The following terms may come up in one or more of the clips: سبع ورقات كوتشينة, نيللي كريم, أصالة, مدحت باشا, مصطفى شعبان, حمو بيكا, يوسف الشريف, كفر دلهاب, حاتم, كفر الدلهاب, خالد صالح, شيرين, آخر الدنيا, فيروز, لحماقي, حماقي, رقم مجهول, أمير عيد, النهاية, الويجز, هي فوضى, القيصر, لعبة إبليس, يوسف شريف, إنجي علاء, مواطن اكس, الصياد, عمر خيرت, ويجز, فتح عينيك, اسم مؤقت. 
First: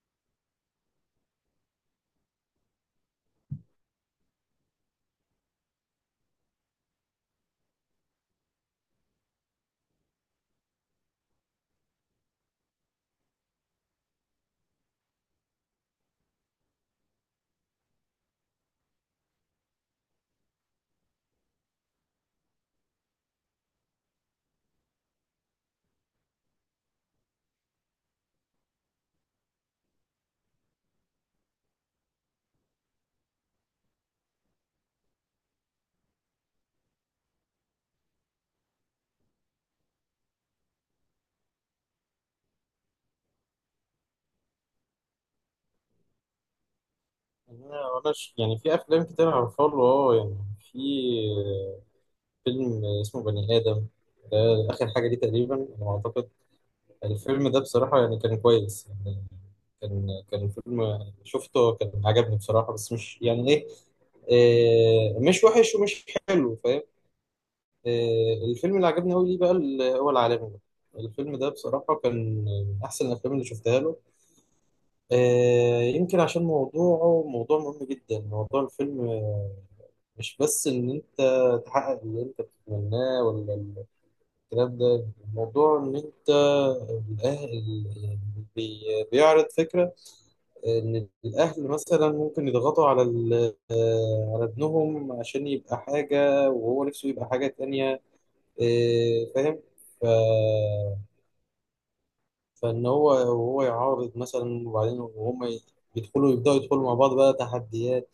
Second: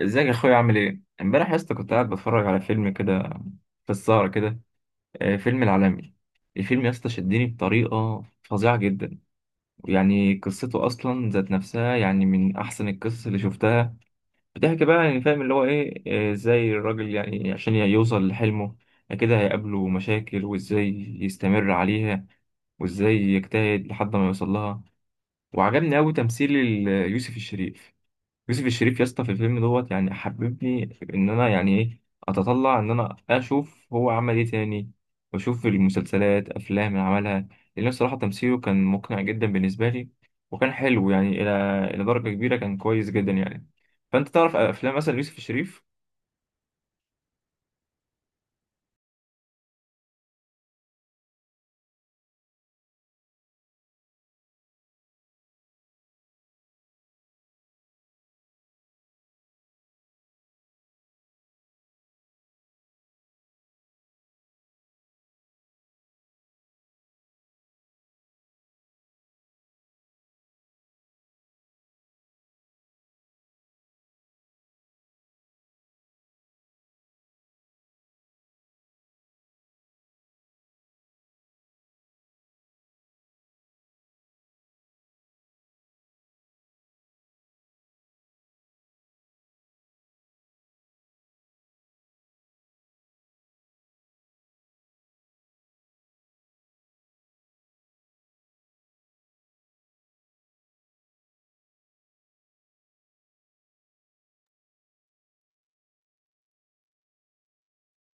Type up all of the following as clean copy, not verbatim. ازيك يا اخويا؟ عامل ايه؟ امبارح يا اسطى كنت قاعد بتفرج على فيلم كده في السهرة كده. فيلم العالمي. الفيلم يا اسطى شدني بطريقة فظيعة جدا. يعني قصته اصلا ذات نفسها يعني من احسن القصص اللي شفتها. بتحكي بقى يعني فاهم اللي هو ايه. ازاي الراجل يعني عشان يوصل لحلمه كده هيقابله مشاكل، وازاي يستمر عليها، وازاي يجتهد لحد ما يوصل لها. وعجبني قوي تمثيل يوسف الشريف. يوسف الشريف يا اسطى في الفيلم دوت يعني حببني ان انا يعني ايه اتطلع ان انا اشوف هو عمل ايه تاني، واشوف المسلسلات افلام اللي عملها. لان الصراحه تمثيله كان مقنع جدا بالنسبه لي، وكان حلو يعني الى درجه كبيره، كان كويس جدا يعني. فانت تعرف افلام مثلا يوسف الشريف؟ لا، ولاش يعني، في افلام كتير عارفها له يعني. في فيلم اسمه بني ادم ده، اخر حاجه دي تقريبا انا اعتقد. الفيلم ده بصراحه يعني كان كويس يعني. كان فيلم شفته، كان عجبني بصراحه، بس مش يعني ايه. مش وحش ومش حلو، فاهم. الفيلم اللي عجبني قوي ليه بقى، هو العالمي ده. الفيلم ده بصراحة كان من أحسن الأفلام اللي شفتها له. يمكن عشان موضوعه موضوع مهم جدا. موضوع الفيلم مش بس ان انت تحقق اللي انت بتتمناه، ولا الكلام ده. الموضوع ان انت، الاهل، يعني، بيعرض فكرة ان الاهل مثلا ممكن يضغطوا على على ابنهم عشان يبقى حاجة وهو نفسه يبقى حاجة تانية. فاهم. ف... فان هو، وهو يعارض مثلا، وبعدين وهم يبدأوا يدخلوا مع بعض بقى تحديات.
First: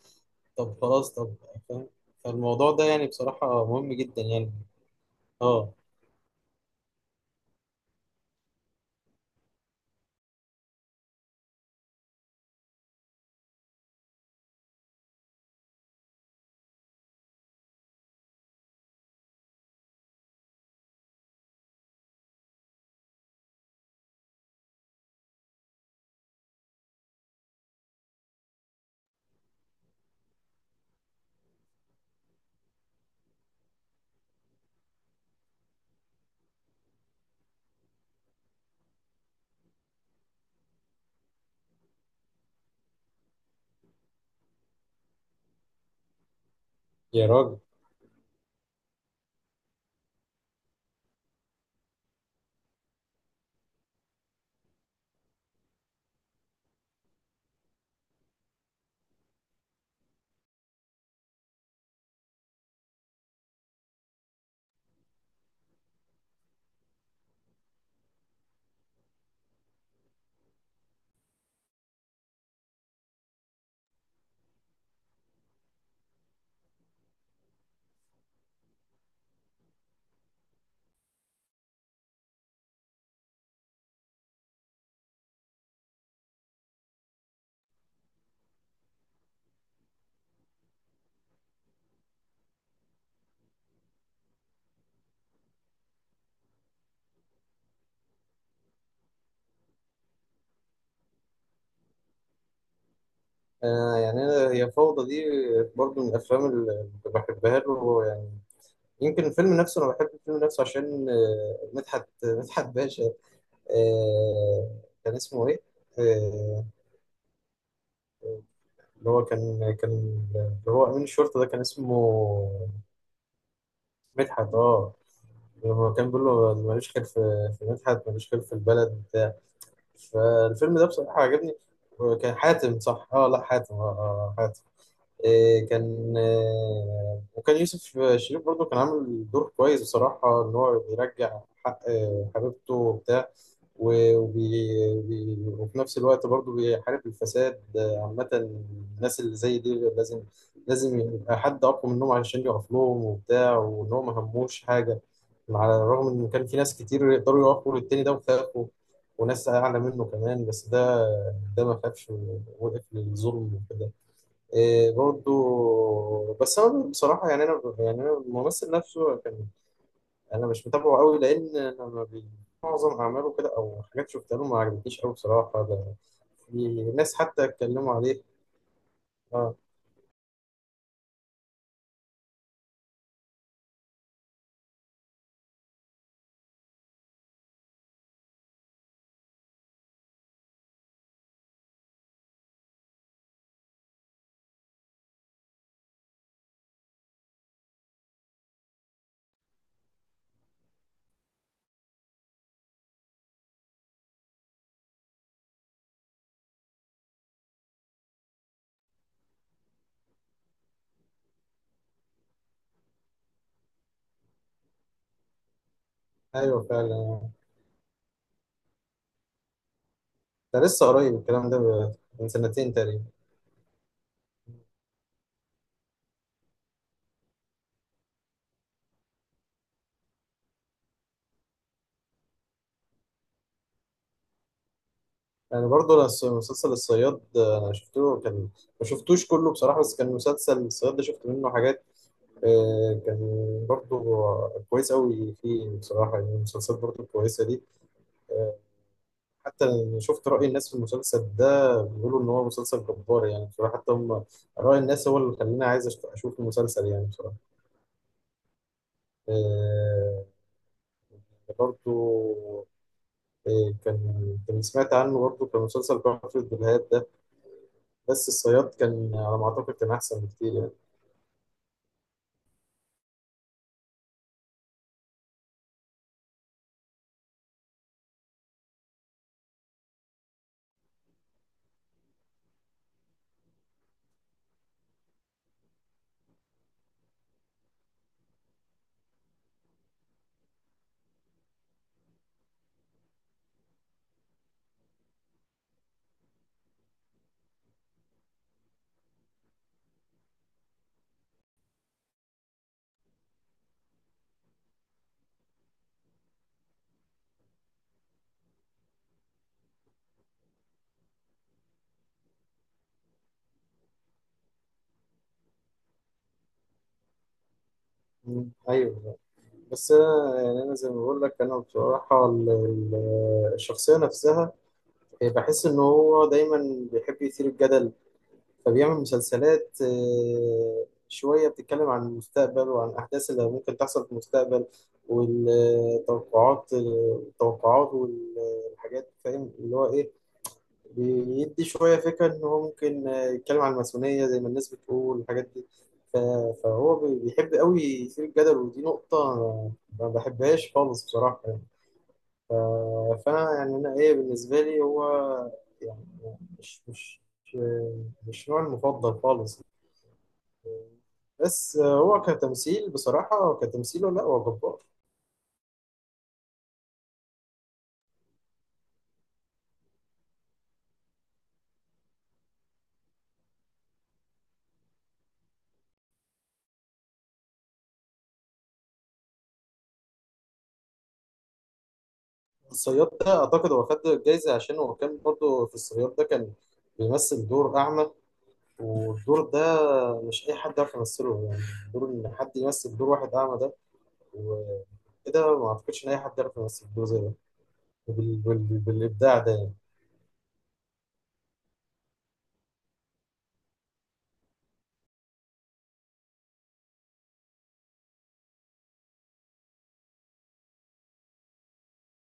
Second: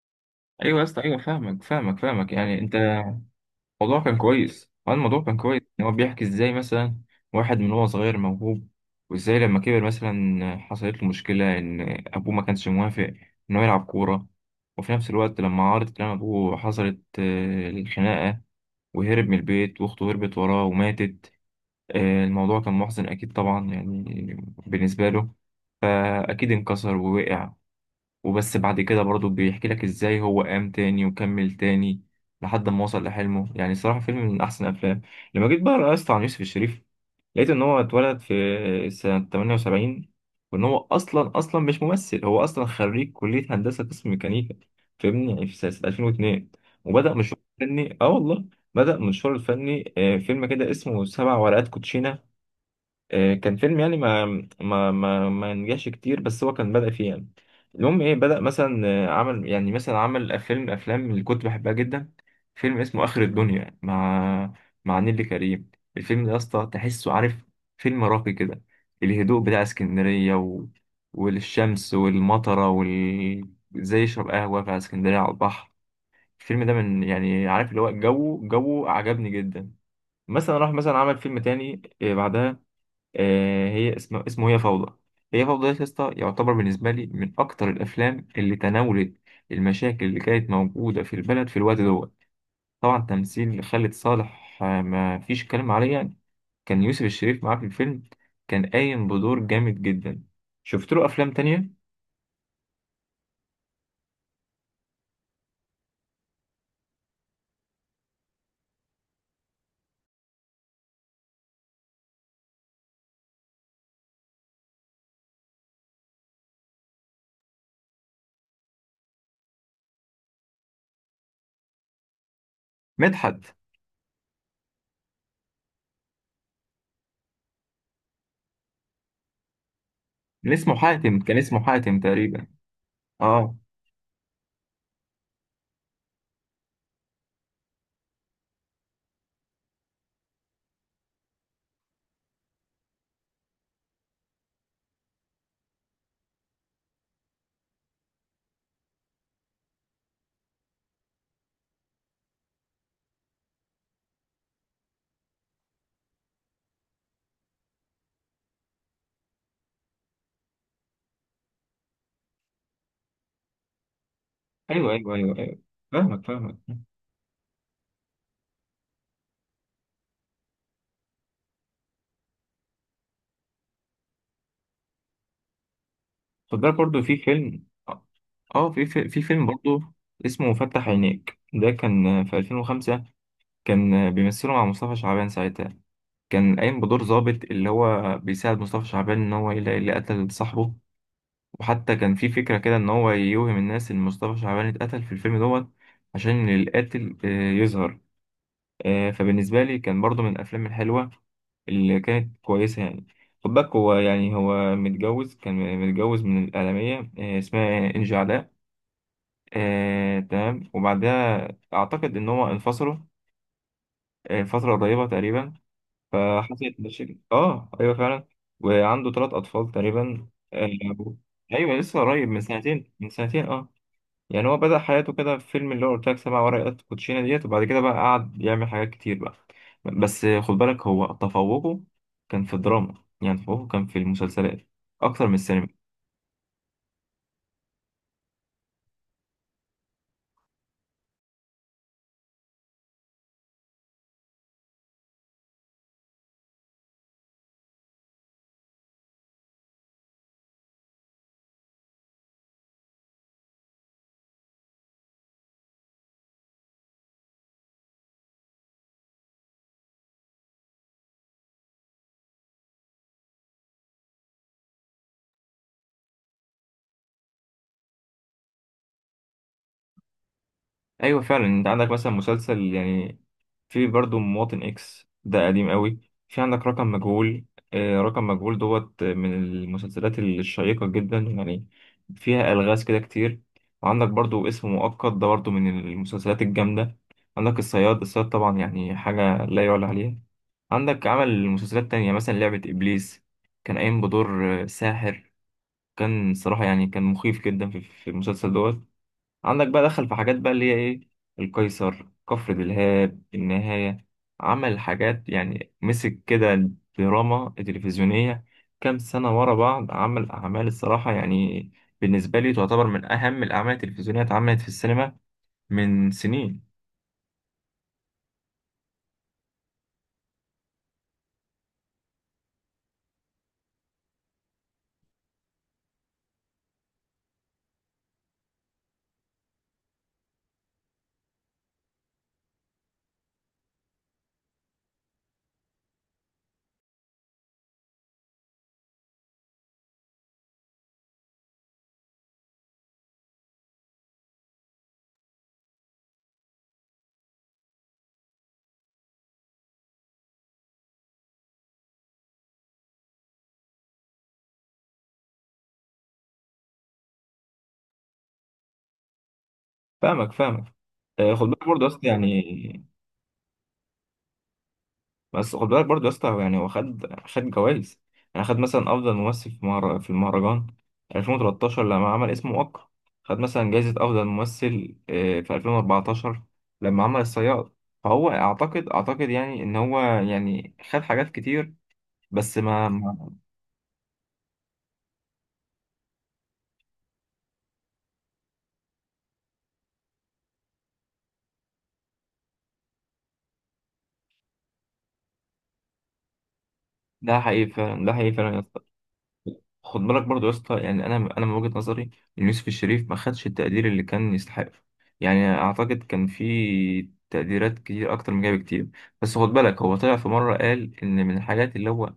طب ايوه يا اسطى، خلاص، ايوه، طب. فاهمك فاهم. فاهمك فاهمك يعني فالموضوع انت. ده يعني بصراحة مهم الموضوع كان جدا يعني. كويس، اه الموضوع كان كويس اه، ان هو بيحكي ازاي مثلا واحد من هو صغير موهوب، وازاي لما كبر مثلا حصلت له مشكلة ان ابوه ما كانش موافق ان هو يلعب كورة. وفي نفس الوقت لما عارض كلام ابوه حصلت الخناقة، وهرب من البيت، واخته هربت وراه وماتت. الموضوع كان محزن اكيد طبعا يعني بالنسبة له. فاكيد انكسر ووقع، وبس بعد كده برضه بيحكي لك ازاي هو قام تاني وكمل تاني لحد ما وصل لحلمه. يعني صراحة فيلم من أحسن الأفلام. لما جيت بقى رأست عن يوسف الشريف، لقيت إن هو اتولد في سنة 78، وإن هو أصلا مش ممثل، هو أصلا خريج كلية هندسة قسم ميكانيكا فاهمني، يعني في سنة 2002 وبدأ يا مشواره راجل. الفني. والله بدأ مشواره الفني فيلم كده اسمه سبع ورقات كوتشينة. كان فيلم يعني ما نجحش كتير، بس هو كان بدأ فيه يعني. المهم ايه، بدأ مثلا عمل يعني مثلا عمل فيلم افلام اللي كنت بحبها جدا. فيلم اسمه آخر الدنيا مع مع نيللي كريم. الفيلم ده يا اسطى تحسه عارف فيلم راقي كده. الهدوء بتاع اسكندرية والشمس والمطرة وال زي يشرب قهوة في اسكندرية على البحر. الفيلم ده من يعني عارف اللي هو جو، جو عجبني جدا. مثلا راح مثلا عمل فيلم تاني بعدها. آه، هي اسمه اسمه هي فوضى. هي فوضى ده يا اسطى يعتبر بالنسبة لي من أكتر الأفلام اللي تناولت المشاكل اللي كانت موجودة في البلد في الوقت دوت. طبعا تمثيل خالد صالح ما فيش كلام عليه يعني. كان يوسف الشريف معاه في الفيلم، كان قايم بدور جامد جدا. شفت له أفلام تانية. يعني انا، هي فوضى دي برضو من الافلام اللي بحبها له يعني. يمكن الفيلم نفسه، انا بحب الفيلم نفسه عشان، مدحت باشا. آه كان اسمه ايه؟ آه اللي هو كان كان اللي هو امين الشرطه ده كان اسمه مدحت، مدحت، اه. لما كان بيقول له ماليش خير في مدحت، ماليش خير في البلد بتاع. اللي اسمه فالفيلم ده حاتم، بصراحه كان عجبني. اسمه حاتم كان تقريبا. حاتم، صح. اه، لا اه، حاتم، اه, آه، آه، حاتم. إيه كان، وكان يوسف شريف برضه كان عامل دور كويس بصراحة، إن هو بيرجع حق حبيبته وبتاع. و- وبي وفي نفس الوقت برضه بيحارب الفساد عامة. الناس اللي زي دي لازم، يبقى حد أقوى منهم علشان يقف لهم وبتاع، وإن هو ما هموش حاجة. على الرغم إن كان في ناس كتير يقدروا يقفوا للتاني ده وخافوا، وناس أعلى منه كمان، بس ده ما خافش. ووقف للظلم وكده. إيه ايوه، فاهمك برضو. فاهمك بس انا بصراحه يعني، انا الممثل نفسه كان، انا مش متابعه قوي، لان انا ما بي- معظم اعماله كده، او حاجات شفتها له ما عجبتنيش قوي بصراحه. ده خد في بالك برضه ناس في حتى فيلم، اتكلموا عليه. اه في فيلم اه، برضه اسمه فتح عينيك، ده كان في 2005. كان بيمثله مع مصطفى شعبان ساعتها، كان قايم بدور ضابط اللي هو بيساعد مصطفى شعبان ان هو يلاقي اللي قتل صاحبه. وحتى كان في فكرة كده ان هو يوهم الناس ان مصطفى شعبان اتقتل في الفيلم دوت عشان القاتل يظهر. فبالنسبة لي كان برضو من الأفلام الحلوة اللي كانت كويسة يعني. خد بالك هو يعني هو متجوز، كان متجوز من الإعلامية اسمها إنجي علاء. تمام، وبعدها أعتقد إن هو انفصلوا فترة قريبة تقريبا. ايوه فحصلت فعلا. مشاكل أيوه فعلا. وعنده 3 أطفال تقريبا ده لسه قريب الكلام ده، أيوه لسه من قريب، من سنتين سنتين، تقريبا من سنتين يعني. هو بدأ حياته كده في فيلم اللي هو قلت لك سبع ورقات كوتشينة ديت، وبعد كده بقى قعد يعمل حاجات كتير بقى. بس خد بالك هو تفوقه كان في الدراما، يعني تفوقه كان في المسلسلات أكتر من يعني. السينما. برضو، مسلسل الصياد ده انا شفته، كان ما شفتوش كله بصراحه، بس كان مسلسل الصياد ده شفت منه حاجات. كان برضو كويس قوي فيه بصراحه يعني. المسلسلات برضو كويسه دي. آه، حتى شفت رأي الناس في المسلسل ده، بيقولوا إن هو مسلسل جبار، يعني بصراحة حتى هم، رأي الناس هو اللي خلاني عايز أشوف المسلسل يعني بصراحة. آه، برضو كان سمعت عنه، برضو كان مسلسل كفر الدلهاب ده، بس الصياد كان على ما أعتقد كان أحسن بكتير يعني. أيوة فعلا. أنت عندك مثلا مسلسل يعني، في برضو مواطن اكس، ده قديم قوي. في عندك رقم مجهول، رقم مجهول دوت من المسلسلات الشيقة جدا يعني، فيها ألغاز كده كتير. وعندك برضو اسم مؤقت، ده برضو من المسلسلات الجامدة. عندك الصياد، الصياد طبعا يعني حاجة لا يعلى عليها. عندك عمل مسلسلات تانية مثلا لعبة إبليس، كان قايم بدور ساحر. كان صراحة يعني كان مخيف جدا في المسلسل دوت. عندك بقى دخل في حاجات بقى اللي هي ايه، القيصر، كفر دلهاب، النهاية. عمل حاجات يعني مسك كده دراما تلفزيونية كام سنة ورا بعض. عمل أعمال الصراحة يعني بالنسبة لي تعتبر من أهم الأعمال التلفزيونية اتعملت في السينما من سنين. مم، أيوه. بس أنا يعني، زي ما بقول لك، أنا بصراحة الشخصية نفسها، بحس إن هو دايما بيحب يثير الجدل. فبيعمل مسلسلات شوية بتتكلم عن المستقبل وعن الأحداث اللي ممكن تحصل في المستقبل، والتوقعات، والحاجات، فاهم اللي هو إيه، بيدي شوية فكرة إن هو ممكن يتكلم عن الماسونية زي ما الناس بتقول الحاجات دي. ف- فهو بيحب قوي يثير الجدل، ودي نقطة ما بحبهاش خالص بصراحة يعني. فأنا يعني، أنا إيه بالنسبة لي، هو يعني، مش مش مش نوعي المفضل خالص. فاهمك. خد بالك بس برضه أصل هو كتمثيل يعني، بصراحة، كتمثيله، لا هو جبار. بس خد بالك برضه يا اسطى هو يعني هو خد جوائز. يعني خد مثلا افضل ممثل في في المهرجان 2013 لما عمل اسمه وقع. خد مثلا جائزة افضل ممثل في 2014 لما عمل الصياد. فهو اعتقد يعني ان هو يعني خد حاجات كتير، بس ما الصياد ما- ده أعتقد هو خد الجايزة عشان هو كان برضه في الصياد ده كان بيمثل دور أعمى، والدور ده مش أي حد يعرف يمثله يعني. دور إن حد يمثل دور واحد أعمى ده وكده، ما أعتقدش إن أي حد يعرف يمثل دور زي ده، ده حقيقي فعلا، ده حقيقي فعلا يا اسطى. بالإبداع ده يعني. خد بالك برضه يا اسطى، يعني انا من وجهة نظري ان يوسف الشريف ما خدش التقدير اللي كان يستحقه. يعني اعتقد كان في تقديرات كتير اكتر من كده بكتير. بس خد بالك هو طلع في مرة قال ان من الحاجات اللي هو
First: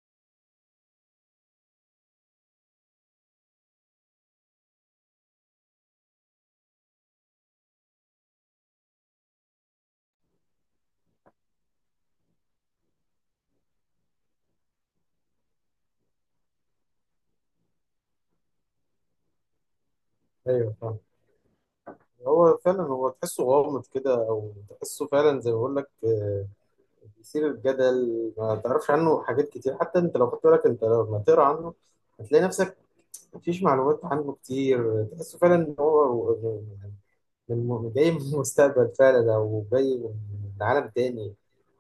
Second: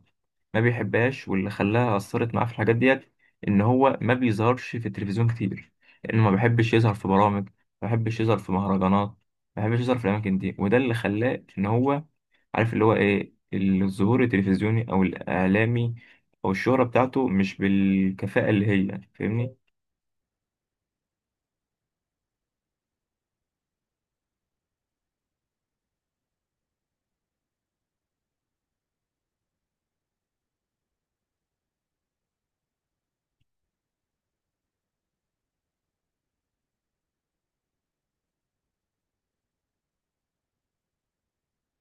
ما بيحبهاش واللي خلاها اثرت معاه في الحاجات ديت ان هو ما بيظهرش في التلفزيون كتير، لانه ما بيحبش يظهر في برامج، ما بيحبش يظهر في مهرجانات، ما بيحبش يظهر في الاماكن دي. وده اللي خلاه ان هو عارف اللي هو ايه، الظهور التلفزيوني او الاعلامي او الشهرة بتاعته مش بالكفاءة اللي هي فاهمني. أيوه فاهم. هو فعلا، تحسه غامض كده، أو تحسه فعلا زي ما بقول لك، يثير الجدل، ما تعرفش عنه حاجات كتير. حتى انت لو خدت بالك، انت لما تقرا عنه هتلاقي نفسك مفيش معلومات عنه كتير. تحسه فعلا ان هو جاي من المستقبل فعلا، او جاي من عالم تاني،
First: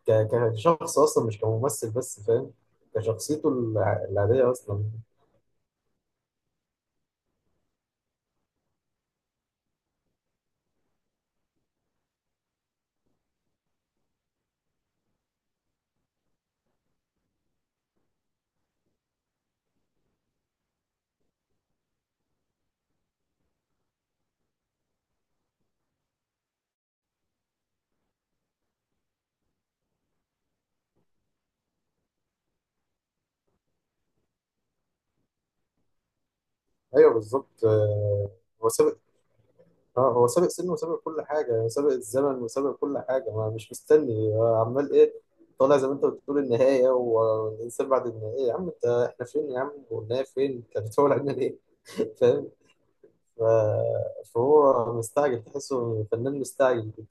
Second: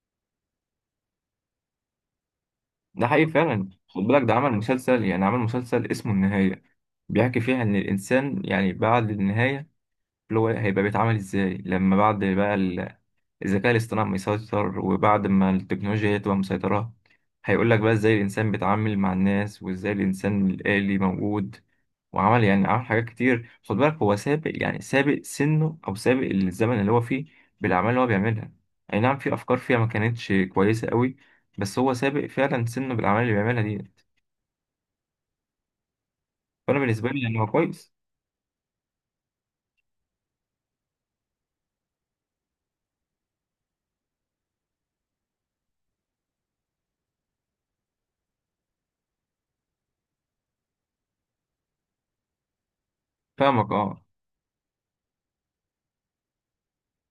كشخص اصلا مش كممثل بس، فاهم، ده حقيقي كشخصيته فعلا. خد بالك ده العادية عمل اصلا. مسلسل، يعني عمل مسلسل اسمه النهاية، بيحكي فيها ان الانسان يعني بعد النهاية اللي هو هيبقى بيتعامل ازاي لما بعد بقى الذكاء الاصطناعي مسيطر، وبعد ما التكنولوجيا هي تبقى مسيطرة. هيقول لك بقى ازاي الانسان بيتعامل مع الناس، وازاي الانسان الآلي موجود. وعمل يعني عمل حاجات كتير. خد بالك هو سابق يعني سابق سنه او سابق الزمن اللي هو فيه بالاعمال اللي هو بيعملها. اي نعم في افكار فيها ما كانتش كويسه قوي، بس هو سابق فعلا سنه بالاعمال اللي بيعملها دي. فانا بالنسبه ايوه لي يعني هو بالظبط. كويس. هو ساب اه هو سابق سنه، وسابق كل حاجة، سابق الزمن، وسابق كل حاجة. ما مش مستني عمال ايه، طالع زي ما انت بتقول، النهاية والإنسان بعد النهاية، يا عم انت، احنا فين يا عم والنهاية فين، انت بتقول علينا ليه؟ فاهم. ف- فاهمك اه. فهو مستعجل، تحسه فنان مستعجل كده.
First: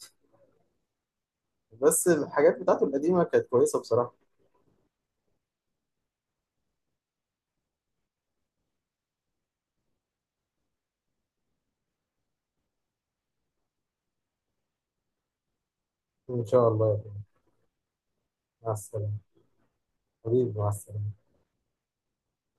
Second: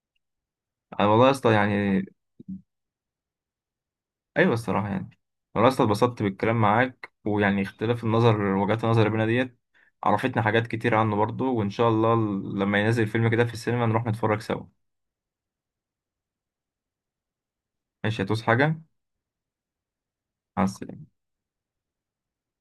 انا والله يا اسطى يعني بس الحاجات بتاعته القديمة كانت كويسة بصراحة. ايوه الصراحه يعني. والله يا اسطى اتبسطت بالكلام معاك، ويعني اختلاف وجهات النظر بينا ديت عرفتنا حاجات كتير عنه برضو. وان شاء الله لما ينزل فيلم كده في السينما نروح نتفرج سوا. إن شاء الله يعني. ماشي، هتوس مع حاجه. السلامة. حبيبي، مع مع السلامة. السلامة.